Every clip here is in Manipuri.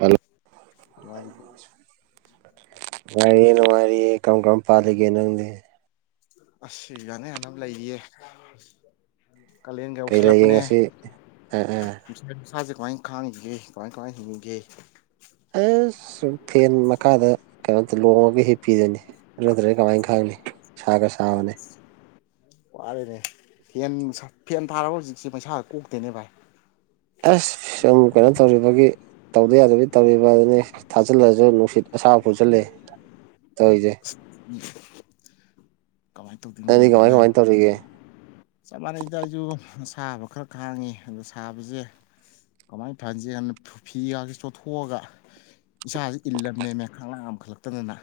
ꯍꯂꯣ ꯅꯨꯉꯥꯏꯔꯤꯕꫭ ꯅꯨꯡꯉꯥꯏꯔꯤ ꯅꯨꯡꯉꯥꯏꯔꯤꯌꯦ ꯀꯔꯝ ꯀꯔꯝꯝꯕ ꯄꯥꯜꯂꯤꯒꯦ ꯅꯪꯗꯤ ꯑꯁ ꯌꯥꯅ ꯌꯥꯅ ꯂꯩꯔꯤꯌꯦ ꯀꯥꯂꯦꯟꯒ ꯀꯩ ꯂꯩꯒꯦ ꯌꯥꯎꯁꯤꯜꯂꯛꯄꯅꯦ ꯉꯁꯤ ꯑꯥ ꯑꯥ ꯃꯁꯥꯁꯦ ꯀꯃꯥꯏꯅ ꯈꯥꯡꯉꯒꯦ ꯀꯃꯥꯏ ꯀꯃꯥꯏꯅ ꯍꯤꯡꯉꯒꯦ ꯑꯁꯨꯝ ꯐꯦꯟ ꯃꯈꯥꯗ ꯀꯩꯅꯣꯝꯇ ꯂꯣꯡꯉꯒ ꯍꯤꯞꯄꯤꯗꯣꯏꯅꯤ ꯅꯠꯇ꯭ꯔꯦ ꯀꯃꯥꯏꯅ ꯈꯪꯅꯤ ꯁꯥꯒ ꯁꯥꯕꯅꯦ ꯋꯥꯔꯦꯅꯦ ꯐꯦꯟ ꯐꯦꯟ ꯊꯥꯔꯕ ꯍꯧꯖꯤꯛꯁꯦ ꯄꯩꯁꯥꯒ ꯀꯣꯛꯇꯦꯅꯦ ꯚꯥꯏ ꯑꯦꯁ ꯁꯨꯝ ꯀꯩꯅꯣ ꯇꯧꯔꯤꯕꯒꯤ ꯇꯧꯗ ꯌꯥꯗꯕꯤꯗꯤ ꯇꯧꯔꯤꯕ ꯑꯗꯨꯅꯤ ꯊꯥꯖꯤꯜꯂꯁꯨ ꯅꯨꯡꯁꯤꯠ ꯑꯁꯥꯕ ꯐꯨꯁꯜꯂꯦ ꯇꯧꯔꯤꯁꯦ ꯎꯝ ꯀꯃꯥꯏ ꯇꯧꯗꯦ ꯑꯩꯗꯤ ꯀꯃꯥꯏ ꯀꯃꯥꯏ ꯇꯧꯔꯤꯒꯦ ꯆꯞ ꯃꯥꯟꯅꯩꯗ ꯑꯩꯁꯨ ꯁꯥꯕ ꯈꯔ ꯈꯥꯡꯉꯤ ꯑꯗ ꯁꯥꯕꯁꯦ ꯀꯃꯥꯏꯅ ꯐꯍꯟꯒꯦ ꯍꯥꯏꯅ ꯐꯤꯒꯥꯁꯦ ꯆꯣꯠꯊꯣꯛꯑꯒ ꯏꯁꯥꯁꯦ ꯏꯜꯂꯝꯕꯅꯦꯃꯦ ꯈꯥ ꯑꯃꯈꯜꯂꯛꯇꯗꯅ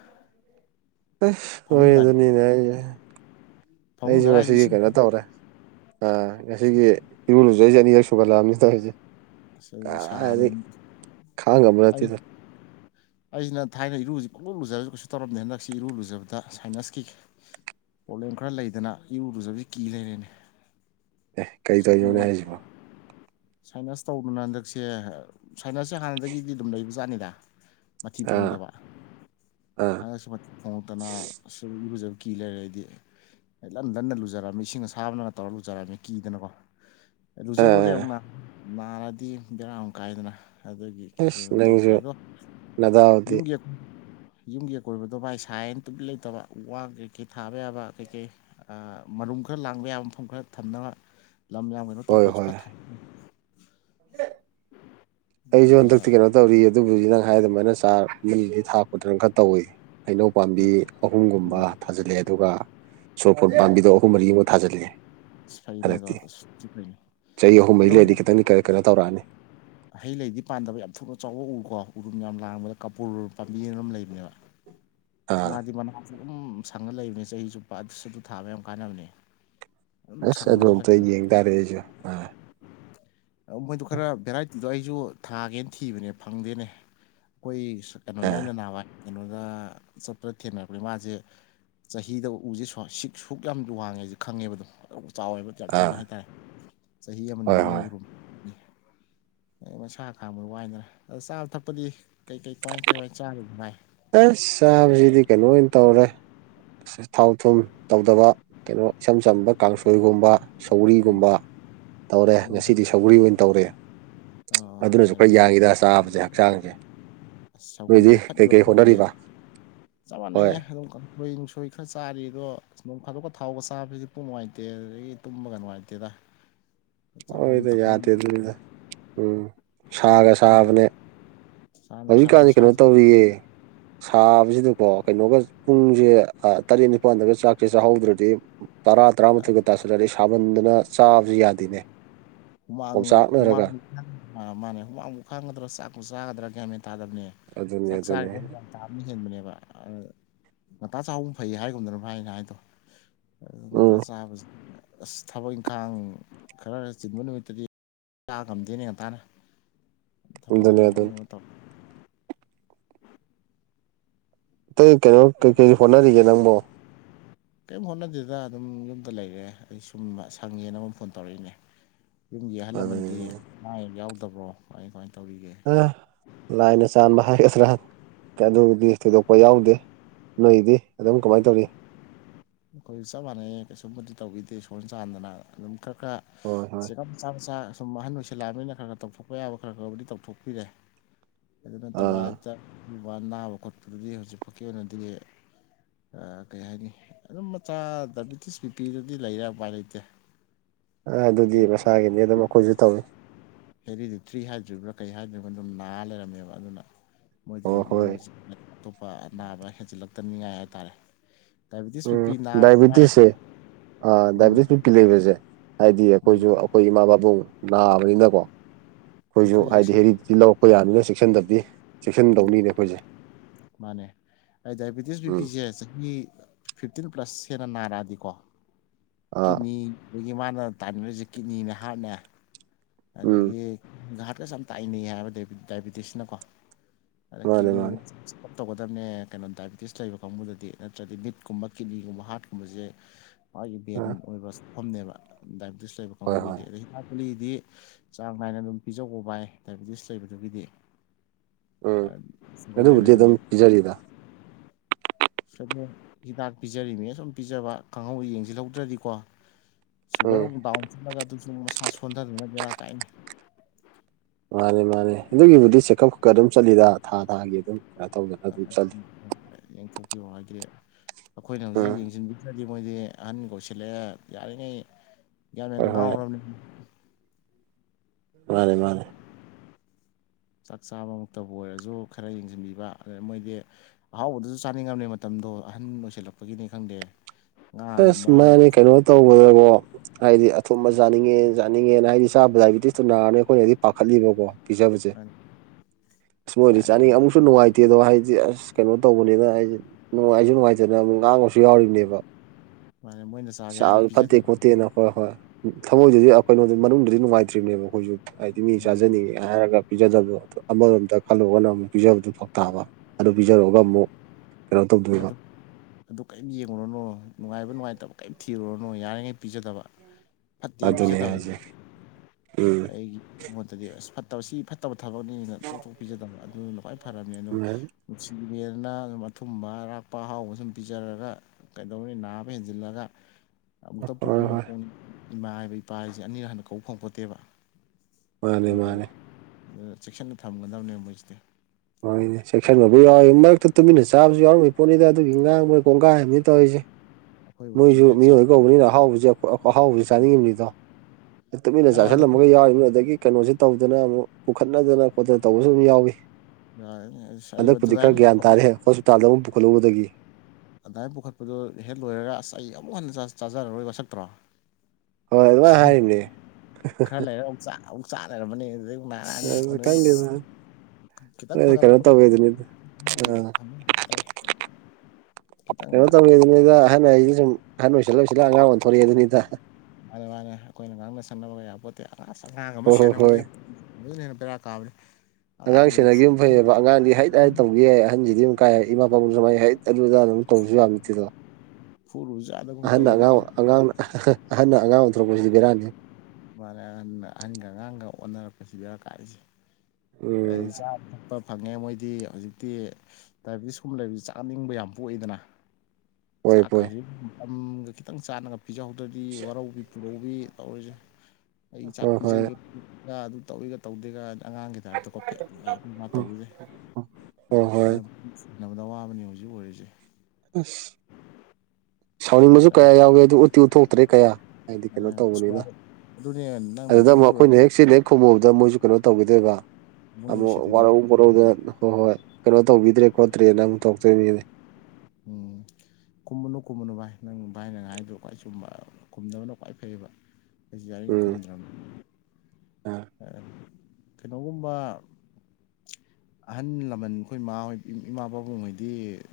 ꯑꯁ ꯍꯣꯏ ꯑꯗꯨꯅꯤꯅꯦ ꯑꯩꯁꯦ ꯑꯩꯁꯨꯦ ꯐꯃꯨꯡꯗꯒꯁꯤ ꯉꯁꯤꯒꯤ ꯏꯁꯤꯡ ꯀꯩꯅꯣ ꯇꯧꯔꯦ ꯑ ꯉꯁꯤꯒꯤ ꯏꯔꯨꯂꯨꯖꯩꯁ‌ꯦ ꯑꯅꯤꯔꯛ ꯁꯨꯒꯠꯂꯛꯑꯕꯅꯤꯗ ꯇꯧꯔꯤꯏꯁꯦ ꯑꯁ ꯑꯗꯨꯗꯤ ꯀꯔꯥꯏꯗꯩ ꯁꯥꯕꯅꯤ ꯈꯥꯡꯕ ꯉꯝꯕ ꯅꯠꯇ‌ꯦꯗ [inaudible] ꯑꯩꯁꯤꯅ ꯊꯥꯏꯅ ꯏꯔꯨꯁꯤ ꯄꯣꯛꯂꯞ ꯂꯨꯖꯔꯁꯨ ꯀꯩꯁꯨ ꯇꯧꯔꯝꯅꯤ ꯍꯟꯗꯛꯁꯤ ꯏꯔꯨ ꯂꯨꯖꯕꯗ ꯁꯥꯏꯅꯁꯀꯤ ꯄ꯭ꯔꯣꯕ꯭ꯂꯦꯝ ꯈꯔ ꯂꯩꯗꯅ ꯏꯔꯨꯖꯕꯁꯤ ꯀꯤ ꯂꯩꯔꯦꯅꯦ ꯑꯦ ꯀꯩ ꯇꯧꯔꯤꯅꯣꯅꯦ ꯍꯥꯏꯁꯤꯕꯣ ꯁꯥꯏꯅꯥꯁ ꯇꯧꯗꯅ ꯍꯟꯗꯛꯁꯦ ꯁꯥꯏꯅꯁꯁꯦ ꯍꯥꯟꯅꯗꯒꯤꯗꯤ ꯑꯗꯨꯝ ꯂꯩꯕꯖꯥꯠꯅꯤꯗ ꯃꯊꯤ ꯑꯥ ꯐꯣꯡꯗꯕ ꯑꯥ ꯗ ꯈꯪꯉꯛꯇꯅ ꯁꯒꯤ ꯐꯖꯕ ꯀꯤ ꯂꯩꯔꯦ ꯑꯩꯗꯤ ꯑꯩ ꯂꯟ ꯂꯟꯅ ꯂꯨꯖꯔꯝꯃꯤ ꯏꯁꯤꯡ ꯑꯁꯥꯕꯅ ꯇꯧꯔ ꯂꯨꯖꯔꯝꯃꯤ ꯀꯤꯗꯅꯀꯣ ꯂꯨꯖꯔꯨꯔꯦ ꯑꯥ ꯑꯃꯨꯅ ꯅꯥꯔꯗꯤ ꯕꯦꯔꯥ ꯀꯥꯏꯗꯅ ꯑꯗꯨꯒꯤ ꯑꯁ ꯅ ꯇꯧꯗ꯭ꯔꯦ ꯅꯪꯁꯨ ꯑꯗꯣ ꯅꯗꯥꯎꯗꯤ ꯌꯨꯝꯒꯤ ꯌꯨꯝꯒꯤ ꯑꯀꯣꯏꯕꯗꯣ ꯚꯥꯏ ꯁꯥꯏꯅ ꯇꯨꯂꯤ ꯂꯩꯇꯕ ꯎ ꯋꯥ ꯀꯩꯀꯩ ꯊꯥꯕ ꯌꯥꯕ ꯀꯩꯀꯩ ꯃꯔꯨꯝ ꯈꯔ ꯂꯥꯡꯕ ꯌꯥꯕ ꯃꯐꯝ ꯈꯔ ꯊꯝꯅꯕ ꯂꯝ ꯌꯥꯝ ꯀꯩꯅꯣ ꯍꯣꯏ ꯇꯧꯗ꯭ꯔꯁꯨ ꯍꯣꯏ ꯈꯔ ꯊꯝ [inaudible] ꯑꯩꯁꯨ ꯍꯟꯗꯛꯇꯤ ꯀꯩꯅꯣ ꯇꯧꯔꯤ ꯑꯗꯨꯕꯨꯖꯤ ꯅꯪ ꯍꯥꯏ ꯑꯗꯨꯃꯥꯏꯅ ꯆꯥꯔ ꯑꯃꯥꯅꯤꯗꯤ ꯊꯥꯛꯄꯗꯅ ꯈꯔ ꯇꯧꯏ ꯍꯩꯅꯧ ꯑ ꯄꯥꯝꯕꯤ ꯑꯍꯨꯝꯒꯨꯝꯕ ꯑꯥ ꯊꯥꯖꯤꯜꯂꯑꯦ ꯑꯗꯨꯒ ꯁꯣꯔ ꯐꯣꯟ ꯄꯥꯝꯕꯤꯗꯣ ꯑꯍꯨꯝ ꯃꯔꯤꯒꯨꯝꯕ ꯊꯥꯖꯜꯂꯦ ꯑꯁ ꯐꯩꯅꯦ ꯑꯗꯣ ꯍꯟꯗꯛꯇꯤ ꯑꯁ ꯊꯤ ꯐꯩꯅꯦ ꯆꯍꯤ ꯑꯍꯨꯝ ꯃꯔꯤ ꯑꯗꯨꯝ ꯂꯩꯔꯗꯤ ꯈꯤꯇꯪꯗꯤ ꯀꯩꯅꯣ ꯇꯧꯔꯛꯑꯅꯤ ꯍꯩ ꯂꯩꯗꯤ ꯄꯥꯟꯗꯕ ꯌꯥꯝ ꯊꯨꯅ ꯆꯥꯎꯕ ꯎꯔꯀꯣ ꯎꯔꯨꯝ ꯌꯥꯝ ꯂꯥꯡꯕꯅꯦ ꯀꯥꯄꯨꯔ ꯄꯥꯝꯕꯤ ꯑꯃ ꯂꯩꯕꯅꯦꯕ [inaudible] ꯑꯥ ꯃꯥꯗꯤ ꯃꯅꯥꯁꯨ ꯑꯗꯨꯝ ꯁꯪꯉ ꯂꯩꯕꯅꯤ ꯆꯍꯤ ꯆꯨꯞꯄ ꯑꯗꯨꯁꯨ ꯑꯗꯨ ꯊꯥꯕ ꯌꯥꯝ ꯀꯥꯟꯅꯕꯅꯦ ꯑꯗꯨꯝ ꯑꯁ ꯑꯗꯨ ꯁꯪꯉꯁꯨ ꯑꯝꯇ ꯂꯩꯕ ꯌꯦꯡ ꯇꯥꯔꯦ ꯑꯩꯁꯨ ꯑꯥ ꯃꯣꯏꯗꯣ ꯈꯔ ꯚꯦꯔꯥꯏꯇꯤꯗꯣ ꯑꯩꯁꯨ ꯊꯥꯒꯦꯅ ꯊꯤꯕꯅꯦ ꯐꯪꯗꯦꯅꯦ ꯑꯩꯈꯣꯏ ꯀꯩꯅꯣꯗ ꯑꯥ ꯑꯩꯅ ꯅꯍꯥꯟꯋꯥꯏ ꯀꯩꯅꯣꯗ ꯆꯠꯄꯗ ꯊꯦꯡꯅꯔꯛꯄꯅꯤ ꯃꯥꯁꯦ ꯆꯍꯤꯗ ꯎꯁꯦ ꯁꯤꯛ ꯁꯨꯛ ꯌꯥꯝ ꯋꯥꯡꯉꯦꯁꯦ ꯈꯪꯉꯦꯕꯗꯨꯝ ꯆꯥꯎꯋꯦꯕ ꯌꯥꯝ ꯑꯥ ꯊꯨꯅ ꯍꯥꯏꯇꯥꯔꯦ ꯆꯍꯤ ꯍꯣꯏ ꯑꯃꯅꯤꯗ ꯅꯣꯏ ꯍꯣꯏ ꯎꯔꯨꯝ ꯃꯩꯁ ꯈꯥꯡꯕ ꯋꯥꯏꯗꯅ ꯑꯗꯣ ꯆꯥꯕ ꯊꯛꯄꯗꯤ ꯀꯩ ꯀꯩ ꯀꯃꯥꯏ ꯀꯩꯃꯥꯏ ꯆꯥꯔꯤꯕ ꯚꯥꯢ ꯑꯁ ꯆꯥꯕꯁꯤꯗꯤ ꯀꯩꯅꯣ ꯑꯣꯏꯅ ꯇꯧꯔꯦ ꯊꯥꯎ ꯊꯨꯝ ꯇꯧꯗꯕ ꯀꯩꯅꯣ ꯏꯆꯝ ꯆꯝꯕ ꯀꯥꯡꯁꯣꯏꯒꯨꯝꯕ ꯑꯃ ꯁꯧꯒ꯭ꯔꯤꯒꯨꯝꯕ ꯇꯧꯔꯦ ꯑꯗꯨꯝ ꯐꯩ ꯉꯁꯤꯗꯤ ꯁꯧꯒ꯭ꯔꯤ ꯑꯣꯏꯅ ꯇꯧꯔꯦ ꯑꯣ ꯑꯗꯨꯅꯁꯨ ꯌꯥꯝ ꯈꯔ ꯌꯥꯝ ꯌꯥꯡꯉꯤꯗ ꯆꯥꯕꯁꯦ ꯍꯛꯆꯥꯡꯁꯦ ꯅꯣꯏꯗꯤ ꯀꯩꯀꯩ ꯍꯣꯠꯅꯔꯤꯕ ꯍꯣꯏ ꯆꯞꯃꯅꯩꯌꯦ ꯂꯣꯏ ꯅꯨꯡꯁꯣꯏ ꯈꯔ ꯆꯥꯔꯤ ꯑꯗꯣ ꯅꯣꯡ ꯐꯥꯗꯣꯛꯀ ꯊꯥꯎꯒ ꯆꯥꯕꯁꯤꯗꯤ ꯄꯨꯛ ꯅꯨꯡꯉꯥꯏꯇꯦ ꯑꯗꯨꯗꯒꯤ ꯇꯨꯝꯕꯒ ꯅꯨꯡꯉꯥꯏ ꯇꯦꯗ ꯍꯣꯏꯗ ꯌꯥꯗꯦ ꯑꯗꯨꯅꯤꯗ ꯎꯝ ꯁꯥꯒ ꯈꯪꯗꯦ ꯁꯥꯕꯅꯦ ꯅꯨꯡꯁꯥ ꯅꯨꯡꯁꯥ ꯍꯧꯖꯤꯛꯀꯥꯟꯁꯤ ꯀꯩꯅꯣ ꯃꯩꯁꯥꯁꯦ ꯇꯧꯔꯤꯌꯦ ꯁꯥꯕꯁꯤꯗꯀꯣ ꯀꯩꯅꯣꯒ ꯄꯨꯡꯁꯦ ꯇꯔꯦꯠ ꯅꯤꯄꯥꯜꯗꯒ ꯆꯥꯛꯁꯦ ꯆꯥꯍꯧꯗ꯭ꯔꯗꯤ ꯇꯔꯥ ꯇꯔꯥꯃꯊꯣꯢꯒ ꯇꯁꯤꯟꯂꯗꯤ ꯁꯃꯟꯗꯅꯥ ꯆꯥꯕꯖꯤ ꯌꯥꯗꯦꯅꯦ ꯍꯨꯃꯥꯡꯅ ꯑꯣꯝꯆꯥꯛꯅꯔꯒ ꯍꯨꯃꯥꯡ ꯃꯥꯅꯦ ꯍꯨꯃꯡꯕꯨ ꯈꯥꯡꯒꯗ꯭ꯔꯥ ꯆꯥꯛꯄꯨ ꯆꯥꯒꯗ꯭ꯔꯥ ꯒ꯭ꯌꯥꯟꯃꯦꯟ ꯊꯥꯗꯕꯅꯦ ꯑꯗꯨꯅꯤ ꯆꯥꯛ ꯑꯗꯨꯅꯤ ꯆꯥꯔꯤ ꯥ ꯀꯃ ꯍꯦꯟꯕꯅꯦꯕ ꯉꯡꯇ ꯆꯍꯧꯕꯅ ꯐꯩ ꯍꯥꯏꯒꯨꯝꯗꯅ ꯚꯥꯏꯅ ꯍꯥꯏꯗꯣ ꯑꯗꯨ ꯉꯟꯇꯥ ꯎꯝ ꯆꯥꯕ ꯑꯁ ꯊꯕꯛ ꯏꯪꯈꯥꯡ ꯈꯔ ꯆꯤꯟꯕ ꯅꯨꯃꯤꯠꯇꯗꯤ ꯆꯥ ꯉꯝꯗꯦꯅꯦ ꯉꯟꯇꯥꯅ ꯊꯕꯛ ꯑꯗꯨꯅꯤ ꯑꯗꯨꯅꯤ ꯏꯪꯈꯥꯡ ꯇꯣ ꯬꯬꯬ ꯀꯇꯩ ꯀꯩꯅꯣ ꯀꯩ ꯀꯩ ꯍꯣꯠꯅꯔꯤꯒꯦ ꯅꯪꯕꯣ ꯬꯬꯬ ꯀꯩꯝ ꯍꯣꯠꯅꯗꯦꯗ ꯑꯗꯨꯝ ꯌꯨꯝꯗ ꯂꯩꯔꯦ ꯑꯩ ꯁꯨꯝ ꯁꯪꯉꯦꯅ ꯅꯉꯣꯡꯗ ꯐꯣꯟ ꯇꯧꯔꯛꯏꯅꯦ ꯌꯨꯝꯒꯤ ꯑꯍꯜ ꯂꯃꯟꯗꯤ ꯑꯗꯨꯅꯤ ꯑꯅꯥ ꯑꯥꯌꯦ ꯌꯥꯎꯗꯕ꯭ꯔꯣ ꯀꯃꯥꯏ ꯀꯃꯥꯏ ꯇꯧꯔꯤꯒꯦ ꯂꯥꯏꯅ ꯆꯥꯟꯕ ꯍꯥꯏꯒꯗ꯭ꯔꯥ ꯑꯗꯨꯕꯨꯗꯤ ꯊꯣꯏꯗꯣꯛꯄ ꯌꯥꯎꯗꯦ ꯅꯣꯏꯗꯤ ꯑꯗꯨꯝ ꯀꯃꯥꯏꯅ ꯇꯧꯔꯤ ꯑꯩꯈꯣꯏ ꯆꯞ ꯃꯥꯟꯅꯩꯌꯦ ꯀꯩꯁꯨꯝꯕꯨꯗꯤ ꯇꯧꯕꯤꯗꯦ ꯏꯁꯣꯔꯅ ꯆꯥꯟꯗꯅ ꯑꯗꯨꯝ ꯈꯔ ꯈꯔ ꯍꯣꯏ ꯍꯣꯏ ꯆꯦꯒꯝ ꯃꯆꯥ ꯃꯆꯥ ꯁꯨꯝ ꯑꯍꯟ ꯑꯣꯏꯁꯤꯜꯂꯛꯑꯕꯅꯤꯅ ꯈꯔ ꯈꯔ ꯇꯧꯊꯣꯛꯄ ꯌꯥꯕ ꯈꯔ ꯈꯔꯕꯨꯗꯤ ꯇꯧꯊꯣꯛꯄꯤꯔꯦ ꯑꯗꯨꯅꯠꯇꯕꯥ ꯑꯥ ꯂꯨꯕ ꯑꯅꯥꯕ ꯈꯣꯠꯄꯗꯨꯗꯤ ꯍꯧꯖꯤꯛꯐꯥꯎꯒꯤ ꯑꯣꯏꯅꯗꯤ ꯑ ꯀꯔꯤ ꯍꯥꯏꯅꯤ ꯑꯗꯨꯝ ꯃꯆꯥ ꯗꯥꯏꯕꯤꯇꯤꯁ ꯕꯤꯄꯤꯕꯨꯗꯤ ꯂꯩꯌꯦ ꯎꯄꯥꯏ ꯂꯩꯇꯦ ꯑ ꯑꯗꯨꯗꯤ ꯃꯁꯥꯒꯤꯅꯤ ꯑꯗꯨꯝ ꯑꯩꯈꯣꯏꯁꯨ ꯇꯧꯏ ꯍꯦꯔꯤꯗꯨꯊ꯭ꯔꯤ ꯍꯥꯏꯗ꯭ꯔꯨꯕ꯭ꯔꯥ ꯀꯩ ꯍꯥꯏꯗꯣꯏꯅꯣ ꯑꯗꯨꯝ ꯅꯥꯔ ꯂꯩꯔꯝꯃꯦꯕ ꯑꯗꯨꯅ ꯃꯣꯏꯗꯨꯅ ꯑꯣ ꯃꯣꯏ ꯍꯣꯏ ꯍꯧꯖꯤꯛ ꯑꯇꯣꯞꯄ ꯑꯅꯥꯕ ꯍꯦꯟꯖꯤꯜꯂꯛꯇꯅꯤꯉꯥꯏ ꯍꯥꯏꯇꯥꯔꯦ ꯗꯥꯏꯕꯤꯇꯤꯁ ꯕꯤ ꯎꯝ ꯄꯤ ꯅꯥꯕꯁꯨ ꯌꯥꯏ ꯗꯥꯏꯕꯤꯇꯤꯁꯁꯦ ꯑ ꯎꯝ ꯗꯥꯕꯤꯇꯤꯁ ꯀꯤ ꯂꯩꯕꯁꯦ ꯍꯥꯏꯗꯤ ꯎꯝ ꯑꯩꯈꯣꯏꯁꯨ ꯑꯩꯈꯣꯏ ꯏꯃꯥ ꯕꯥꯕꯨꯡ ꯅꯥꯕꯅꯤꯅꯀꯣ ꯑꯩꯈꯣꯏꯁꯨ ꯃꯈꯣꯏꯁꯨ ꯍꯥꯏꯗꯤ ꯆꯦꯛꯁꯤꯟ ꯍꯦꯔꯤꯇꯦꯇꯤ ꯂꯧꯔꯛꯄ ꯌꯥꯅꯤꯅ ꯆꯦꯛꯁꯤꯟꯗꯕꯗꯤ ꯎꯝ ꯆꯦꯛꯁꯤꯟꯗꯧꯅꯤꯅꯦ ꯑꯩꯈꯣꯏꯁꯦ ꯃꯥꯅꯦ ꯍꯥꯏꯗꯤ ꯗꯥꯏꯕꯦꯇꯤꯁ ꯎꯝ ꯕꯤꯄꯤꯁꯦ ꯆꯍꯤ ꯐꯤꯐꯇꯤꯟ ꯄ꯭ꯂꯁ ꯍꯦꯟꯅ ꯅꯥꯔꯛꯑꯗꯤꯀꯣ ꯑꯥ ꯀꯤꯅꯤ ꯑꯗꯒꯤ ꯃꯥꯅ ꯇꯥꯅꯔꯤꯁꯦ ꯀꯤꯠꯅꯤꯅꯦ ꯍꯥꯔꯠꯅꯦ ꯎꯝ ꯑꯗꯒꯤ ꯒꯍꯥꯠꯀꯁꯨ ꯌꯥꯝ ꯇꯥꯛꯏꯅꯩ ꯍꯥꯏꯕ ꯗꯥꯏꯕꯦꯇꯤꯁꯅꯀꯣ ꯑꯗ ꯃꯥꯅꯦ ꯀꯤꯗꯅꯤ ꯃꯥꯅꯦ ꯒꯨꯝꯕ ꯞ ꯇꯧꯒꯗꯕꯅꯦ ꯀꯩꯅꯣ ꯗꯥꯏꯦꯇꯤꯁ ꯂꯩꯕ ꯀꯥꯡꯕꯨꯗꯗꯤ ꯅꯠꯇ꯭ꯔꯗꯤ ꯃꯤꯠꯀꯨꯝꯕ ꯀꯤꯠꯅꯤꯒꯨꯝꯕ ꯍꯥꯔꯠꯀꯨꯝꯕꯁꯦ ꯃꯥꯒꯤ ꯕꯦꯟ ꯑꯥ ꯑꯣꯏꯕ ꯁꯐꯝꯅꯦꯕ ꯗꯥꯏꯕꯦꯇꯤꯁ ꯂꯩꯕ ꯍꯣꯏ ꯍꯣꯏ ꯀꯥꯡꯕꯨꯒꯤꯗꯤ ꯑꯗ ꯍꯤꯗꯥꯛ ꯀꯨꯂꯤꯒꯤꯗꯤ ꯆꯥꯡ ꯅꯥꯏꯅ ꯑꯗꯨꯝ ꯄꯤꯖꯧꯀꫭ ꯕꯥꯏ ꯗꯥꯏꯄꯤꯇꯤꯁ ꯂꯩꯕꯗꯨꯒꯤꯗꯤ ꯎꯝ ꯑꯗꯨꯕꯨꯗꯤ ꯑꯗꯨꯝ ꯄꯤꯖꯔꯤꯗ [unintelligible] ꯁꯨꯝ ꯍꯤꯗꯥꯛ ꯄꯤꯖꯔꯤꯅꯦ ꯁꯨꯝ ꯄꯤꯖꯕ ꯈꯥꯡꯍꯧ ꯌꯦꯡꯁꯤꯜꯍꯧꯗ꯭ꯔꯗꯤꯀꯣ ꯁꯨꯒꯔ ꯎꯝ ꯑꯃꯨꯛ ꯗꯥꯎꯟ ꯆꯜꯂꯒ ꯑꯗꯨꯝꯁꯨ ꯃꯁꯥ ꯁꯣꯟꯊꯗꯨꯅ ꯕꯦꯔꯥ ꯀꯥꯏꯅꯤ ꯃꯥꯅꯦ ꯃꯥꯅꯦ ꯑꯗꯨꯒꯤꯕꯨꯗꯤ ꯆꯦꯛꯀꯞ ꯀ ꯑꯗꯨꯝ ꯆꯠꯂꯤꯗ ꯊꯥ ꯊꯥꯒꯤ ꯑꯗꯨꯝ ꯀꯩꯅꯣ ꯇꯧꯗꯅ ꯑꯗꯨꯝ ꯆꯠꯂꯤ ꯌꯦꯡꯊꯣꯛꯄꯤꯔꯣ ꯍꯥꯏꯗꯤ ꯑꯩꯈꯣꯏꯅ ꯍꯧꯖꯤꯛ ꯎꯝ ꯌꯦꯡꯁꯤꯟꯕꯤ ꯑꯗꯨꯗꯤ ꯃꯣꯏꯗꯤ ꯑꯍꯟꯒ ꯑꫭꯏꯁꯤꯜꯂꯛꯑꯦ ꯌꯥꯔꯤꯉꯩ ꯌꯥꯝ ꯌꯥꯝ ꯍꯣꯏ ꯍꯣꯏ ꯉꯥꯎꯔꯕꯅꯤ ꯃꯥꯅꯦ ꯃꯥꯅꯦ ꯆꯥꯛ ꯆꯥꯕꯃꯛꯇꯕꯨ ꯑꯣꯏꯔꯁꯨ ꯈꯔ ꯌꯦꯡꯁꯤꯟꯕꯤꯕ ꯑꯗꯨ ꯃꯣꯏꯗꯤ ꯑꯍꯥꯎꯕꯗꯁꯨ ꯆꯥꯅꯤꯡꯉꯝꯃꯦ ꯃꯇꯝꯗꯣ ꯑꯍꯟ ꯂꯣꯏꯁꯤꯜꯂꯛꯄꯒꯤꯅꯤ ꯈꯪꯗꯦ ꯑꯁ ꯉꯥꯒꯨꯝꯕ ꯃꯥꯅꯦ ꯀꯩꯅꯣ ꯇꯧꯕꯗꯕꯣ ꯍꯥꯏꯗꯤ ꯑꯊꯨꯝꯕ ꯆꯥꯅꯤꯡꯉꯦ ꯆꯥꯅꯤꯡꯉꯦꯅ ꯍꯥꯏꯗꯤ ꯆꯥꯕ ꯗꯥꯏꯕꯦꯇꯤꯁꯇꯨ ꯅꯥꯔꯅꯤ ꯑꯩꯈꯣꯏꯅꯗꯤ ꯄꯥꯈꯠꯂꯤꯕꯀꯣ ꯄꯤꯖꯕꯁꯦ ꯑꯁ ꯃꯣꯏꯗꯤ ꯆꯥꯒꯦꯅ ꯆꯥꯅꯤꯡꯉ ꯑꯃꯨꯛꯁꯨ ꯅꯨꯡꯉꯥꯏꯇꯦ ꯇꯦꯗꯣ ꯍꯥꯏꯗꯤ ꯑꯁ ꯀꯩꯅꯣ ꯇꯧꯕꯅꯤꯅ ꯑꯩꯁ ꯅꯨꯡꯉ ꯑꯩꯁꯨ ꯅꯨꯡꯉꯥꯏꯇꯅ ꯑꯃꯨꯛ ꯉꯥꯡꯉꯁꯨ ꯌꯥꯎꯔꯤꯕꯅꯦꯕ ꯃꯥꯅꯦ ꯃꯣꯏꯅ ꯆꯥꯒꯦ ꯍꯥꯏꯔ ꯆꯥꯎ ꯐꯠꯇꯦ ꯄꯤꯖꯗꯕꯗꯣ ꯈꫭꯠꯇꯦꯅꯣ ꯍꯣꯏ ꯍꯣꯏ ꯊꯃꯣꯏꯗꯗꯤ ꯑꯥ ꯀꯩꯅꯣꯗꯗꯤ ꯃꯅꯨꯡꯗꯗꯤ ꯅꯨꯡꯉꯥꯏꯇ꯭ꯔꯤꯕꯅꯦꯕ ꯑꯩꯈꯣꯏꯁꯨ ꯍꯥꯏꯗꯤ ꯃꯤ ꯎꯝ ꯆꯥꯖꯅꯤꯡꯉꯦ ꯍꯥꯏꯔꯒ ꯄꯤꯖꯗꯕꯣ ꯑꯃꯔꯣꯝꯗ ꯈꯜꯂꯨꯒꯅ ꯑꯃꯨꯛ ꯄꯤꯖꯕꯗꯨ ꯐꯥꯕ ꯇꯥꯕ ꯑꯗꯨ ꯄꯤꯖꯔꯒ ꯑꯃꯨꯛ ꯀꯩꯅꯣ ꯇꯧꯗꯨꯏꯕ ꯑꯗꯨ ꯑꯗꯨ ꯀꯔꯤꯝ ꯌꯦꯡꯉꯨꯔꯅꯨ ꯅꯨꯡꯉꯥꯏꯕ ꯅꯨꯡꯉꯥꯏꯇꯕ ꯀꯔꯤꯝ ꯊꯤꯔꯨꯔꯅꯣ ꯌꯥꯔꯤꯉꯩ ꯄꯤꯖꯗꯕ ꯐꯠꯇꯦ ꯑꯗꯨꯅꯦ ꯄꯤꯖꯗꯕ ꯍꯥꯏꯁꯦ ꯎꯝ ꯑꯩꯒꯤ ꯃꯣꯠꯇꯗꯤ ꯑꯁ ꯐꯠꯇꯕ ꯁꯤ ꯐꯠ- ꯇꯕ ꯊꯕꯛꯅꯤꯅ ꯇꯣꯛꯊꯣꯛꯄꯤꯒꯗꯕ ꯑꯗꯨꯅ ꯈ꯭ꯋꯥꯏ ꯐꯔꯝꯅꯦ ꯑꯗꯨꯝ ꯅꯨꯡꯁꯤꯔꯤꯅꯦꯅ ꯑꯗꯨꯝ ꯑꯊꯨ ꯕꯥ ꯑꯔꯥꯛꯄ ꯑꯍꯥꯎꯕ ꯁꯨꯝ ꯄꯤꯖꯔꯒ ꯀꯩꯗꯧꯅꯤ ꯅꯥꯕ ꯍꯦꯟꯖꯤꯜꯂꯒ ꯑꯃꯨꯛꯇ ꯄꯣꯛꯄ ꯍꯣꯏ ꯍꯣꯏ ꯃꯄꯣꯛꯅꯤ ꯏꯃꯥ ꯍꯥꯏꯕ ꯏꯄꯥ ꯍꯥꯏꯁꯦ ꯑꯅꯤꯔꯛ ꯍꯥꯟꯅ ꯀꯧ ꯐꯪꯄꯣꯠꯇꯦꯕ ꯃꯥꯅꯦ ꯃꯣꯏꯗꯣ ꯃꯥꯅꯦ ꯆꯦꯛꯁꯤꯟꯅ ꯊꯝꯒꯗꯕꯅꯦ ꯃꯣꯏꯁꯤꯗꯤ ꯍꯣꯏꯅꯦ ꯆꯦꯛꯁꯤꯟꯕꯕꯨ ꯌꯥꯎꯋꯦ ꯃꯔꯛꯇ ꯇꯨꯃꯤꯟꯅ ꯆꯥꯕꯁꯨ ꯌꯥꯎꯝꯃꯤ ꯄꯣꯠꯅꯤꯗ ꯑꯗꯨꯒꯤ ꯉꯥꯡꯕꯥ ꯀꯣꯡꯒꯥꯏ ꯑꯃꯅꯤ ꯇꯧꯔꯤꯁꯦ ꯑꯩꯈꯣꯏ ꯃꯣꯏꯁꯨ ꯎꯗ꯭ꯔꯤꯈꯩ ꯆꯥ ꯃꯤꯑꯣꯏ ꯀꯧꯕꯅꯤꯅ ꯑꯍꯥꯎꯕꯁꯦ ꯑꯍꯥꯎꯕꯁꯤ ꯆꯥꯅꯤꯡꯉꯤꯕꯅꯤꯗꯣ ꯇꯨꯃꯤꯟꯅ ꯍꯥꯏ ꯋꯥꯅꯤ ꯆꯥꯏꯁꯤꯜꯂꯝꯕꯒ ꯌꯥꯎꯔꯤꯅꯤ ꯑꯗꯥꯒꯤ ꯀꯩꯅꯣꯁꯦ ꯇꯧꯗꯅ ꯑꯃꯨꯛ ꯄꯨꯈꯠꯅꯗꯅ ꯈꯣꯠꯇꯅ ꯇꯧꯕꯁꯨ ꯑꯗꯨꯝ ꯌꯥꯎꯋꯤ ꯑꯩ ꯍꯟꯗꯛꯄꯨꯗꯤ ꯈꯔ ꯑꯗꯨꯃꯥꯏꯅ ꯒ꯭ꯌꯥꯟ ꯇꯥꯔꯦꯍꯦ ꯍꯣꯁꯄꯤꯇꯥꯜꯗ ꯑꯃꯨꯛ ꯄꯨꯈꯠꯂꯨꯕꯗꯒꯤ ꯑꯗꯨꯃꯥꯏꯅ ꯄꯨꯈꯠꯄꯗꯨꯣ ꯍꯦꯛ ꯂꯣꯏꯔꯒ ꯑꯁ ꯑꯩ ꯑꯃꯨꯛ ꯍꯟꯅ ꯆꯥꯖꯔꯔꯣꯏ ꯋꯥꯁꯛꯇ꯭ꯔꯣ ꯍꯣꯏ ꯑꯗꯨꯃꯥꯏꯅ ꯍꯥꯏꯔꯤꯕꯅꯦ ꯈꯔ ꯂꯩꯔꯥ ꯑꯃꯨꯛ ꯆꯥ ꯑꯃꯨꯛ ꯆꯥꯥ ꯂꯩꯔꯃꯅꯤ ꯑꯗꯨꯗꯩ ꯑꯗꯨ ꯈꯪꯗꯦꯗ [unintelligible] ꯈꯤꯇꯪ ꯅꯣꯏ ꯀꯩꯅꯣ ꯐꯒꯠꯂꯛꯄꯒ ꯇꯧꯋꯦꯗꯨꯅꯤꯗ ꯑ [unintelligible] ꯈꯤꯇꯪ ꯀꯩꯅꯣ ꯇꯧꯋꯦ ꯑꯗꯨꯅꯤꯗ ꯑꯍꯟ ꯍꯥꯏꯁꯦ ꯁꯨꯝ ꯑꯍꯟ ꯑꯣꯏꯁꯤꯜ ꯑꯣꯏꯁꯤꯜꯂ ꯑꯉꯥꯡ ꯑꯣꯟꯊꯣꯔꯛꯑꯦ ꯑꯗꯨꯅꯤꯗ ꯃꯥꯅꯦ ꯃꯥꯅꯦ ꯑꯩꯈꯣꯏꯅ ꯉꯥꯡꯅ ꯁꯛꯅꯕ ꯌꯥ ꯄꯣꯠꯇꯦ ꯑꯁ ꯑꯉꯥꯡ ꯑꯃ ꯍꯣꯏ ꯍꯣꯏ ꯍꯣꯏ ꯁꯦꯟꯅꯕꯗꯒꯤ ꯃꯗꯨꯅ ꯍꯦꯟꯅ ꯕꯦꯔꯥ ꯀꯥꯕꯅꯦ ꯑꯉꯥꯡ ꯁꯦꯟꯅꯈꯤꯕꯅ ꯐꯩꯌꯦꯕ ꯑꯉꯥꯡꯗꯤ ꯍꯩꯠ ꯍꯥ ꯇꯧ ꯌꯥꯏ ꯑꯍꯟꯁꯤꯗꯤ ꯀꯥꯏ ꯏꯃꯥ ꯄꯥꯕꯨꯡꯗ ꯀꯃꯥꯏꯅ ꯍꯩꯠ ꯑꯗꯨꯗ ꯑꯗꯥ ꯑꯗꯨꯃꯨꯛ ꯇꯧꯕꯁꯨ ꯌꯥꯕ ꯅꯠꯇꯦꯗꫭ ꯐꯨꯔꯨꯕꯖꯥꯠꯂꯒꯨꯝ ꯑꯍꯟ ꯇꯧ ꯑꯗꯨꯅꯤ ꯑꯉꯥꯡ ꯑꯉꯥꯡꯅ ꯑꯍꯟꯅ ꯑꯉꯥꯡ ꯑꯣꯟꯊꯣꯔꯛꯄꯁꯤꯗꯤ ꯕꯦꯔꯥꯅꯤꯍꯦ ꯃꯥꯅꯦ ꯑꯍꯟꯒ ꯑꯉꯥꯡꯒ ꯑꯣꯟꯅꯔꯛꯄꯁꯤ ꯕꯦꯔꯥ ꯀꯥꯏꯁꯦ ꯎꯝ ꯑꯩ ꯆꯥꯕ ꯊꯛꯄ ꯐꯪꯉꯦ ꯃꯣꯏꯗꯤ ꯍꯧꯖꯤꯛꯇꯤ ꯗꯥꯏꯕꯦꯇꯤꯁꯀꯨꯝꯕ ꯂꯩꯕꯁꯤ ꯆꯥꯅꯤꯡꯕ ꯌꯥꯝ ꯄꯣꯛꯏꯗꯅ ꯍꯣꯏ ꯆꯥꯛ ꯍꯣꯏ ꯀꯁꯤ ꯃꯇꯝꯒ ꯈꯤꯇꯪ ꯆꯥꯅꯒ ꯄꯤꯖꯍꯧꯗ꯭ꯔꯗꯤ ꯋꯥꯔꯧꯕꯤ ꯄꯨꯔꯧ- ꯕꯤ ꯇꯧꯔꯤꯁꯦ ꯑꯩ ꯆꯥꯛ ꯍꯣꯏ ꯍꯣꯏ ꯄꯤꯖꯩꯒ ꯑꯗꯨ ꯇꯧꯋꯤꯒ ꯇꯧꯗꯦꯒ ꯑꯉꯥꯡꯒꯤ ꯇꯥꯏꯕ ꯇꯀꯣ ꯐꯦꯠ ꯐꯥ ꯌꯥꯝ ꯃꯥ ꯇꯧꯁꯦ ꯍꯣꯏ ꯍꯣꯏ ꯑꯥ ꯅꯕꯗ ꯑꯋꯥꯕꯅꯤ ꯍꯧꯖꯤꯛ ꯑꯣꯏꯔꯤꯁꯦ ꯑꯁ ꯁꯥꯎꯅꯤꯡꯕꯁꯨ ꯀꯌꯥ ꯌꯥꯎꯋꯦ ꯑꯗꯨ ꯎꯠꯇꯤ ꯎꯊꯣꯛꯇ꯭ꯔꯦ ꯀꯌꯥ ꯍꯥꯏꯗꯤ ꯀꯩꯅꯣ ꯇꯧꯕꯅꯤꯅ ꯁꯨꯃꯥꯏ ꯑꯗꯨꯅꯦ ꯅꯪꯅ ꯑꯗꯨꯗ ꯑꯗꯨ ꯑꯃꯨꯛ ꯎꯠꯂꯨꯔ ꯑꯩꯈꯣꯏꯅ ꯍꯦꯛ ꯆꯤꯜ ꯍꯦꯛ ꯈꯨꯝꯃꯨꯕꯗ ꯃꯣꯏꯁꯨ ꯀꯩꯅꯣ ꯇꯧꯈꯤꯗꯣꯏꯕ ꯄꯨꯛꯅꯤꯡ ꯑꯃꯨꯛ ꯅꯨꯡꯁꯤꯗꯣꯏꯅꯤ ꯋꯥꯔꯧ ꯄꯨꯔꯧꯗꯅ ꯍꯣꯏ ꯍꯣꯏ ꯀꯩꯅꯣ ꯇꯧꯕꯤꯗ꯭ꯔꯦ ꯈꯣꯠꯇ꯭ꯔꯦꯅ ꯑꯃꯨꯛ ꯇꯧꯗꯣꯏꯅꯤꯅꯦ ꯎꯝ ꯈꯨꯝꯃꯨꯅꯨ ꯈꯨꯝꯃꯨꯅꯨ ꯚꯥꯏ ꯅꯪ ꯚꯥꯏ ꯅꯪ ꯍꯥꯏꯗꯨ ꯈ꯭ꯋꯥꯏ ꯆꯨꯝꯕ ꯈꯨꯝꯗꯕꯅ ꯈ꯭ꯋꯥꯏ ꯐꯩꯌꯦꯕ ꯑꯩꯁꯨ ꯌꯥꯔꯤꯉꯩ ꯎꯝ ꯈꯨꯝꯗ꯭ꯔꯕꯅꯤ ꯑ ꯑꯦ ꯀꯩꯅꯣꯒꯨꯝꯕ ꯑꯍꯜ ꯂꯃꯟ ꯑꯩꯈꯣꯏ ꯃꯥꯍꯣꯏ ꯏꯃꯥ ꯏꯃꯥ ꯄꯥꯕꯨꯡ ꯍꯣꯏꯗꯤ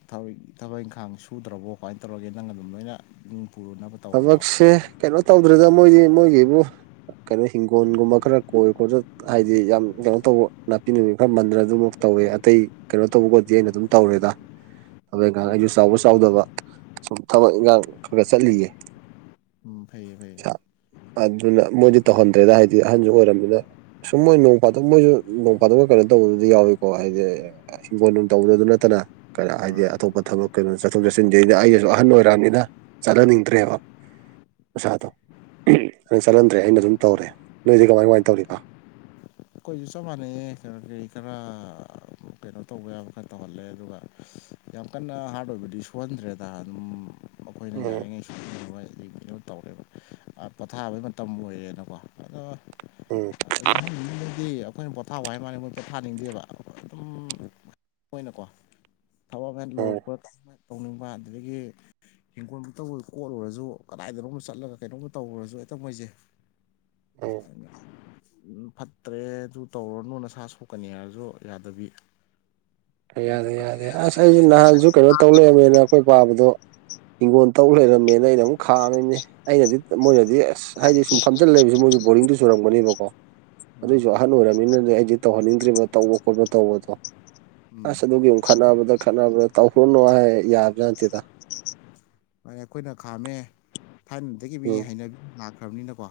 ꯊꯕꯛ ꯊꯕꯛ ꯏꯪꯈꯥꯡ ꯁꯨꯗ꯭ꯔꯕꯣ ꯀꯃꯥꯏꯅ ꯇꯧꯔꯒꯦ ꯅꯪ ꯑꯗꯨꯝ ꯂꯣꯏꯅ ꯌꯨꯝ ꯄꯨꯔꯨꯅꯕ ꯊꯕꯛꯁꯦ ꯀꯩꯅꯣ ꯇꯧꯗ꯭ꯔꯦꯗ ꯃꯣꯏꯗꯤ ꯃꯣꯏꯒꯤ ꯍꯥꯏꯕꯨ ꯀꯩꯅꯣ ꯍꯤꯡꯒꯣꯜꯒꯨꯝꯕ ꯈꯔ ꯀꯣꯏ ꯈꯣꯠꯇ ꯍꯥꯏꯗꯤ ꯌꯥꯝ ꯀꯩꯅꯣ ꯇꯧꯕ ꯅꯥꯄꯤ ꯅꯨꯪꯕꯤ ꯈꯔ ꯃꯟꯗꯅ ꯑꯗꯨꯕꯧ ꯇꯧꯔꯤ ꯑꯇꯩ ꯀꯩꯅꯣ ꯇꯧꯕꯒꯣꯗꯤ ꯑꯩꯅ ꯑꯗꯨꯝ ꯇꯧꯔꯦꯗ ꯊꯕꯛ ꯏꯪꯈꯥꯡ ꯑꯣ ꯑꯩꯁꯨ ꯆꯥꯎꯕ ꯆꯥꯎꯗꯕ ꯁꯨꯝ ꯊꯕꯛ ꯏꯟꯈꯥꯡ ꯈꯔ ꯆꯠꯂꯤꯌꯦ ꯎꯝ ꯐꯩꯌꯦ ꯐꯩꯌꯦ [unintelligible] ꯑꯗꯨꯅ ꯃꯣꯏꯗꯤ ꯇꯧꯍꯟꯗ꯭ꯔꯦꯗ ꯍꯥꯏꯗꯤ ꯑꯍꯟꯁꯨ ꯑꯣꯏꯔꯝꯅꯤꯅ ꯁꯨꯝ ꯃꯣꯏ ꯅꯣꯡ ꯐꯥꯗꯣꯛ ꯃꯣꯏꯁꯨ ꯅꯣꯡ ꯐꯥꯗꯣꯛ ꯀꯩꯅꯣ ꯇꯧꯕꯗꯨꯗꯤ ꯌꯥꯎꯋꯤꯀꯣ ꯍꯥꯏꯗꯤ ꯍꯤꯡꯒꯣꯜꯅꯨꯡ ꯇꯧꯕꯗꯗꯨ ꯅꯠꯇꯅ ꯀꯩꯅꯣ ꯍꯥꯏꯗꯤ ꯑꯇꯣꯞꯄ ꯊꯕꯛ ꯀꯩꯅꯣ ꯆꯠꯊꯣꯛ ꯆꯠꯁꯤꯟꯗ ꯑꯩꯈꯣꯏꯁꯨ ꯑꯩꯩꯅꯁꯨ ꯑꯍꯟ ꯑꯣꯏꯔꯛꯑꯕꯅꯤꯅ ꯆꯠꯍꯟꯅꯤꯡꯗ꯭ꯔꯦꯕ ꯃꯁꯥꯗꯣ ꯑꯩꯅ ꯆꯠꯍꯟꯗ꯭ꯔꯦ ꯑꯩꯅ ꯑꯗꯨꯝ ꯇꯧꯔꯦ ꯅꯣꯏꯗꯤ ꯀꯃꯥꯏ ꯀꯃꯥꯏꯅ ꯇꯧꯔꯤꯕ ꯑꯩꯈꯣꯏꯁꯨ ꯆꯞ ꯃꯅꯩꯌꯦ ꯀꯩꯅꯣꯒꯤ ꯈꯔ ꯀꯩꯅꯣ ꯇꯧꯕ ꯌꯥꯕ ꯈꯔ ꯇꯧꯍꯜꯂꯦ ꯑꯗꯨꯒ ꯌꯥꯝ ꯀꯟꯅ ꯍꯥꯔꯗ ꯑꯣꯏꯕꯗꯤ ꯁꯣꯛꯍꯟꯗ꯭ꯔꯦꯗ ꯑꯗꯨꯝ ꯃꯈꯣꯏꯅ ꯎꯝ ꯌꯥꯔꯤꯉꯩꯁꯤ ꯗꯒꯤ ꯀꯩꯅꯣ ꯇꯧꯔꯦꯕ ꯄꯣꯊꯥꯕꯩ ꯃꯇꯝ ꯑꯣꯏꯔꯦꯅꯀꯣ ꯑꯗꯣ ꯎꯝ ꯑꯗꯨ ꯗꯤ ꯑꯩꯈꯣꯏꯅ ꯄꯣꯊꯥꯕ ꯍꯥꯏꯕ ꯋꯥꯅꯦ ꯃꯣꯏ ꯄꯣꯊꯥꯅꯤꯡꯗꯦꯕ ꯑꯗꯨꯝ ꯃꯣꯏꯅꯀꯣ ꯊꯕꯛꯃ ꯍꯦꯛ ꯎꯝ ꯂꯣꯏꯔꯛꯄꯒ ꯇꯧꯅꯤꯡꯕ ꯑꯗꯨꯗꯒꯤ ꯍꯤꯡꯒꯣꯜꯕꯨ ꯇꯧꯕ ꯀꯣꯠꯂꯨꯔꯁꯨ ꯀꯗꯥꯏꯗꯅꯣꯝ ꯆꯠꯂꯒ ꯀꯩꯅꯣꯝꯃ ꯇꯧꯔꯨꯔꯁꯨ ꯍꯦꯛꯇ ꯃꯣꯏꯁꯦ ꯎꯝ ꯎ ꯐ ꯇ꯭ꯔꯦ ꯑꯗꯨ ꯇꯧꯔꯅꯨ ꯅꯁꯥ ꯁꯣꯛꯀꯅꯤ ꯍꯥꯏꯔꯁꯨ ꯌꯥꯗꯕꯤ ꯍꯦꯛꯇ ꯌꯥꯗꯦ ꯀꯠ ꯌꯥꯗꯦ ꯑꯁ ꯑꯩꯁꯦ ꯅꯍꯥꯟꯁꯨ ꯀꯩꯅꯣ ꯇꯧ ꯂꯩꯔꯝꯃꯦꯅ ꯑꯩꯈꯣꯏ ꯄꯥꯕꯗꯣ ꯍꯤꯡꯒꯣꯜ ꯇꯧ ꯂꯩꯔꯝꯃꯦꯅ ꯑꯩꯅ ꯑꯃꯨꯛ ꯈꯥꯝꯃꯤꯅꯦ ꯑꯩꯅꯗꯤ ꯃꯣꯏꯅꯗꯤ ꯑꯁ ꯍꯥꯏꯗꯤ ꯁꯨꯝ ꯐꯝꯖꯤꯜꯂ ꯂꯩꯕꯁꯦ ꯃꯣꯏꯁꯨ ꯕꯣꯔꯤꯡ ꯆꯨꯁꯜꯄꯥꯒꯤꯀꯣ ꯑ ꯑꯗꯨꯑꯣꯏꯁꯨ ꯑꯍꯜ ꯑꯣꯏꯔꯕꯅꯤꯅꯅꯦ ꯑꯩꯁꯦ ꯇꯧꯍꯟꯅꯤꯡꯗ꯭ꯔꯤꯕ ꯇꯧꯕ ꯈꯣꯠꯄ ꯇꯧꯕꯗꯣ ꯎꯝ ꯑꯁ ꯑꯗꯨꯒꯤ ꯑꯃꯨꯛ ꯈꯠꯅꯕꯗ ꯈꯠꯅꯕꯗ ꯇꯧꯔꯨꯅꯨ ꯍꯥꯏ ꯌꯥꯕꯖꯥꯠ ꯅꯠꯇꯦꯗ ꯃꯥ ꯑꯩꯈꯣꯏꯅ ꯈꯥꯝꯃꯦ ꯊꯥꯏꯅꯗꯒꯤ ꯃꯤ ꯎꯝ ꯍꯩꯅꯕꯤ ꯂꯥꯛꯈ꯭ꯔꯕꯅꯤꯅꯀꯣ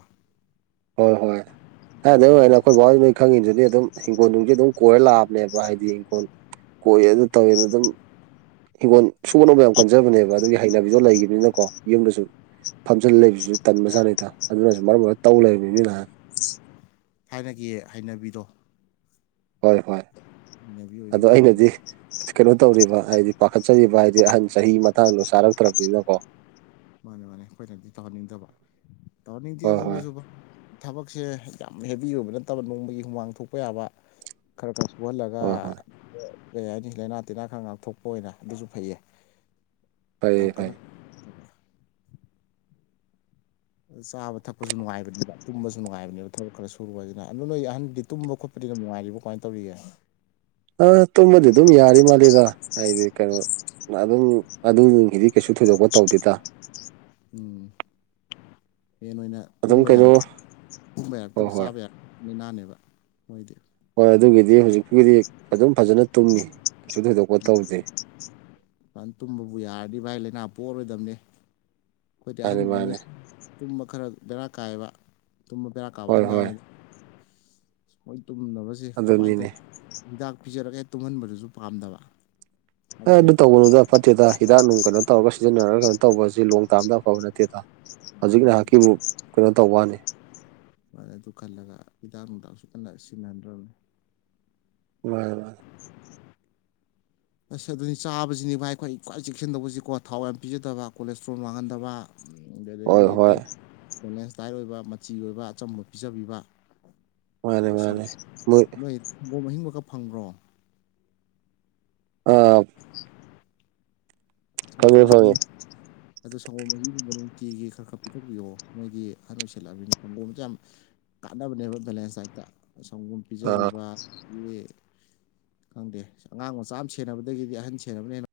ꯍꯣꯏ ꯍꯣꯏ ꯊꯥꯏꯅꯗꯩꯩ ꯇꯧꯔꯅꯨ ꯑꯣꯏꯅ ꯑꯩ ꯕꯥ ꯍꯣꯏ ꯈꯪꯉꯤꯗꯨꯅꯤ ꯑꯗꯨꯝ ꯍꯤꯡꯒꯣꯜꯅꯨꯡꯗꯤ ꯑꯗꯨꯝ ꯀꯣꯏꯔ ꯂꯥꯛꯑꯕꯅꯦꯕ ꯍꯥꯏꯗꯤ ꯍꯤꯡꯈꯣꯜ ꯀꯣꯏ ꯑꯗꯨ ꯇꯧꯋꯦꯅ ꯑꯗꯨꯝ ꯍꯤꯡꯒꯣꯜ ꯁꯨꯕ ꯅꯣꯝꯕ ꯌꯥꯝ ꯀꯟꯖꯕꯅꯦꯕ ꯑꯗꯨꯒꯤ ꯍꯩꯅꯕꯤꯁꯨ ꯂꯩꯈꯤꯕꯅꯤꯅꯀꯣ ꯌꯨꯝꯗꯁꯨ ꯐꯝꯖꯜꯂ ꯂꯩꯕꯁꯤꯁꯨ ꯇꯟꯕ ꯖꯥꯠꯅꯤꯗ ꯑꯗꯨꯅꯁꯨ ꯃꯔꯝ ꯑꯣꯏꯔꯒ ꯇꯧ ꯂꯩꯔꯝꯃꯤꯅꯤ ꯅꯍꯥꯟ ꯊꯥꯏꯅꯒꯤ ꯍꯩꯅꯕꯤꯗꯣ ꯍꯣꯏ ꯍꯣꯏ ꯍꯩꯅꯕꯤ ꯑꯣꯏꯒꯦ ꯑꯗꯣ ꯇꯧꯔꯤꯅꯤ ꯑꯩꯅꯗꯤ ꯀꯩꯅꯣ ꯇꯧꯔꯤꯕ ꯍꯥꯏꯗꯤ ꯄꯥꯈꯠꯆꯔꯤꯕ ꯍꯥꯏꯗꯤ ꯑꯍꯟ ꯆꯍꯤ ꯃꯇꯥꯡꯗꯣ ꯆꯥꯔꯛꯇ꯭ꯔꯕꯅꯤꯅꯀꯣ ꯃꯥꯅꯦ ꯃꯥꯅꯦ ꯑꯩꯈꯣꯏꯅꯗꯤ ꯇꯧꯍꯟꯅꯤꯡꯗꯕ ꯇꯧꯍꯟꯅꯤꯡꯗꯦ ꯍꯣꯏ ꯍꯣꯏ ꯑꯗꯨꯅꯁꯨꯕ ꯊꯕꯛꯁꯦ ꯌꯥꯝ ꯍꯦꯕꯤ ꯑꯣꯏꯕ ꯅꯠꯇꯕ ꯅꯣꯡꯃꯒꯤ ꯍꯨꯃꯥꯡ ꯊꯣꯛꯄ ꯌꯥꯕ ꯈꯔ ꯈꯔ ꯁꯨꯍꯜꯂꯒ ꯍꯣꯏ ꯍꯣꯏ ꯀꯩ ꯍꯥꯏꯅꯤ ꯂꯩꯅꯥ ꯇꯤꯟꯅꯥ ꯈꯔ ꯉꯥꯛꯊꯣꯛꯄ ꯑꯣꯏꯅ ꯑꯗꯨꯁꯨ ꯐꯩꯌꯦ ꯌꯥꯝ ꯐꯩꯌꯦ ꯀꯟꯅ ꯐꯩ ꯆꯥꯕ ꯊꯛꯄꯁꯨ ꯅꯨꯡꯉꯥꯏꯕꯅꯦꯕ ꯇꯨꯝꯕꯁꯨ ꯅꯨꯡꯉꯥꯏꯕꯅꯦꯕ ꯊꯕꯛ ꯈꯔ ꯁꯨꯔꯨ ꯍꯥꯏꯁꯤꯅ ꯑꯗꯨꯣ ꯅꯣꯏ ꯑꯍꯟꯗꯤ ꯇꯨꯝꯕ ꯈꯣꯠꯄ ꯐꯗꯤꯒ ꯅꯨꯡꯉꯥꯏꯔꯤꯕ ꯀꯃꯥꯏꯅ ꯇꯧꯔꯤꯒꯦ ꯑ ꯇꯨꯝꯃꯗꯤ ꯑꯗꯨꯝ ꯌꯥꯔꯤ ꯃꯥꯜꯂꯤꯗ ꯍꯥꯏꯗꯤ ꯀꯩꯅꯣ ꯑꯗꯨꯝ ꯑꯗꯨꯒꯤꯗꯤ ꯀꯩꯁꯨ ꯊꯣꯏꯗꯣꯛꯄ ꯇꯧꯗꯦꯗ ꯎꯝ ꯍꯦꯟ ꯑꯣꯏꯅ ꯑꯗꯨꯝ ꯇꯨꯝꯕ ꯌꯥꯔ ꯀꯩꯅꯣ ꯇꯨꯝꯕ ꯍꯣꯏ ꯌꯥꯔꯛꯇꯕ ꯍꯣꯏ ꯆꯥꯕ ꯌꯥꯔꯛꯇꯕ ꯃꯤꯅꯥꯅꯦꯕ ꯃꯣꯏꯗꯤ ꯍꯣꯏ ꯑꯗꯨꯒꯤꯗꯤ ꯍꯧꯖꯤꯛꯒꯤꯗꯤ ꯑꯗꯨꯝ ꯐꯖꯅ ꯇꯨꯝꯃꯤ ꯀꯩꯁꯨ ꯊꯣꯏꯗꯣꯛꯄ ꯇꯧꯗꯦ ꯐꯟ ꯇꯨꯝꯕꯕꯨ ꯌꯥꯔꯗꯤ ꯚꯥꯏ ꯂꯥꯏꯅꯥ ꯄꯣꯛꯑꯔꯣꯏꯗꯕꯅꯦ ꯑꯩꯈꯣꯏꯗꯤ ꯃꯥꯅꯤ ꯑꯍꯟꯗꯨꯉꯩ ꯃꯥꯅꯤ ꯇꯨꯝꯕ ꯈꯔ ꯕꯦꯔꯥ ꯀꯥꯏꯑꯕ ꯇꯨꯝꯕ ꯕꯦꯔꯥ ꯍꯣꯏ ꯀꯥꯕꯍꯟ ꯍꯣꯏ ꯌꯥꯎꯩꯗ ꯃꯣꯏ ꯇꯨꯝꯅꯕꯁꯦ ꯀꯃꯥꯏꯅ ꯑꯗꯨꯅꯤꯅꯦ ꯇꯧꯋꯤ ꯍꯤꯗꯥꯛ ꯄꯤꯖꯔꯒꯦ ꯇꯨꯡꯍꯟꯕꯗꯨꯁꯨ ꯄꯥꯝꯗꯕ ꯁꯥꯏꯠ ꯑꯗꯨ ꯏꯐꯦꯛꯇꯣ ꯇꯧꯕꯅꯨꯗ ꯐꯠꯇꯦꯗ ꯍꯤꯗꯥꯛ ꯅꯨꯡ ꯀꯩꯅꯣ ꯇꯧꯔꯒ ꯁꯤꯖꯤꯟꯅꯔꯒ ꯀꯩꯅꯣ ꯇꯧꯕꯁꯤ ꯂꯣꯡ ꯇꯥꯔꯝꯗ ꯑꯐꯕ ꯅꯠꯇꯦꯗ ꯍꯧꯖꯤꯛ ꯑꯗꯨꯒꯤ ꯉꯥꯏꯍꯥꯛꯀꯤꯕꯨ ꯀꯩꯅꯣ ꯇꯧꯕꯅꯤ ꯑꯗꯨꯃꯥꯏꯅ ꯑꯗꯨ ꯈꯜꯂꯒ ꯍꯤꯗꯥꯛ ꯅꯨꯡꯗꯁꯨ ꯀꯟꯅ ꯁꯤꯖꯤꯟꯅꯍꯟꯗ꯭ꯔꯕꯅꯤ ꯃꯥꯔ ꯃꯥ ꯑꯁ ꯑꯗꯨꯅꯤ ꯆꯥꯕꯁꯤꯅꯤ ꯚꯥꯏ ꯑꯩꯈꯣꯏ ꯑꯩ ꯈ꯭ꯋꯥꯏ ꯆꯦꯛꯁꯤꯟꯗꯧꯕꯁꯤꯀꯣ ꯊꯥꯎ ꯌꯥꯝ ꯄꯤꯖꯗꯕ ꯀꯣꯂꯦꯁꯇ꯭ꯔꯣꯜ ꯃꯡꯍꯟꯗꯕ ꯎꯝ ꯍꯣꯏ ꯗꯗꯒꯤ ꯇ ꯍꯣꯏ ꯇꯥꯏꯠ ꯑꯣꯏꯕ ꯃꯆꯤ ꯑꯣꯏꯕ ꯑꯆꯝꯕ ꯄꯤꯖꯕꯤꯕꯣꯏ ꯃꯥꯅꯤ ꯃꯥꯅꯤ ꯃꯣꯏ ꯍꯪꯕꯣ ꯑꯍꯤꯡ ꯃ ꯈꯛ ꯐꯪꯕ꯭ꯔꯣ ꯑ ꯍꯪꯒꯣ ꯐꯪꯉꯦ ꯃꯍ ꯐꯪꯉꯦ ꯑꯗꯣ ꯁꯪꯒꯣꯝꯒꯤꯕ ꯅꯨꯡꯇꯤꯒꯤ ꯈꯔ ꯈꯔ ꯄꯤꯊꯣꯛꯄꯤꯌꯣ ꯃꯣꯏꯒꯤ ꯑꯍꯟ ꯑꯣꯏꯁꯜꯂꯛꯑꯕꯅꯤꯅ ꯁꯪꯒꯣꯝꯁꯦ ꯌꯥꯝ ꯀꯥꯟꯅꯕꯅꯦꯕ ꯕꯦꯂꯦꯟꯁ ꯗꯥꯏꯠꯇ ꯁꯝꯒꯣꯝ ꯑꯥ ꯄꯤꯖꯕꯤꯕꯗꯒꯤ ꯈꯪꯗꯦ ꯑꯉꯥꯡ ꯃꯆꯥ ꯑꯃ ꯁꯦꯟꯅꯕꯗꯒꯤꯗꯤ ꯑꯍꯟ ꯁꯦꯟꯅꯕꯅꯦꯅ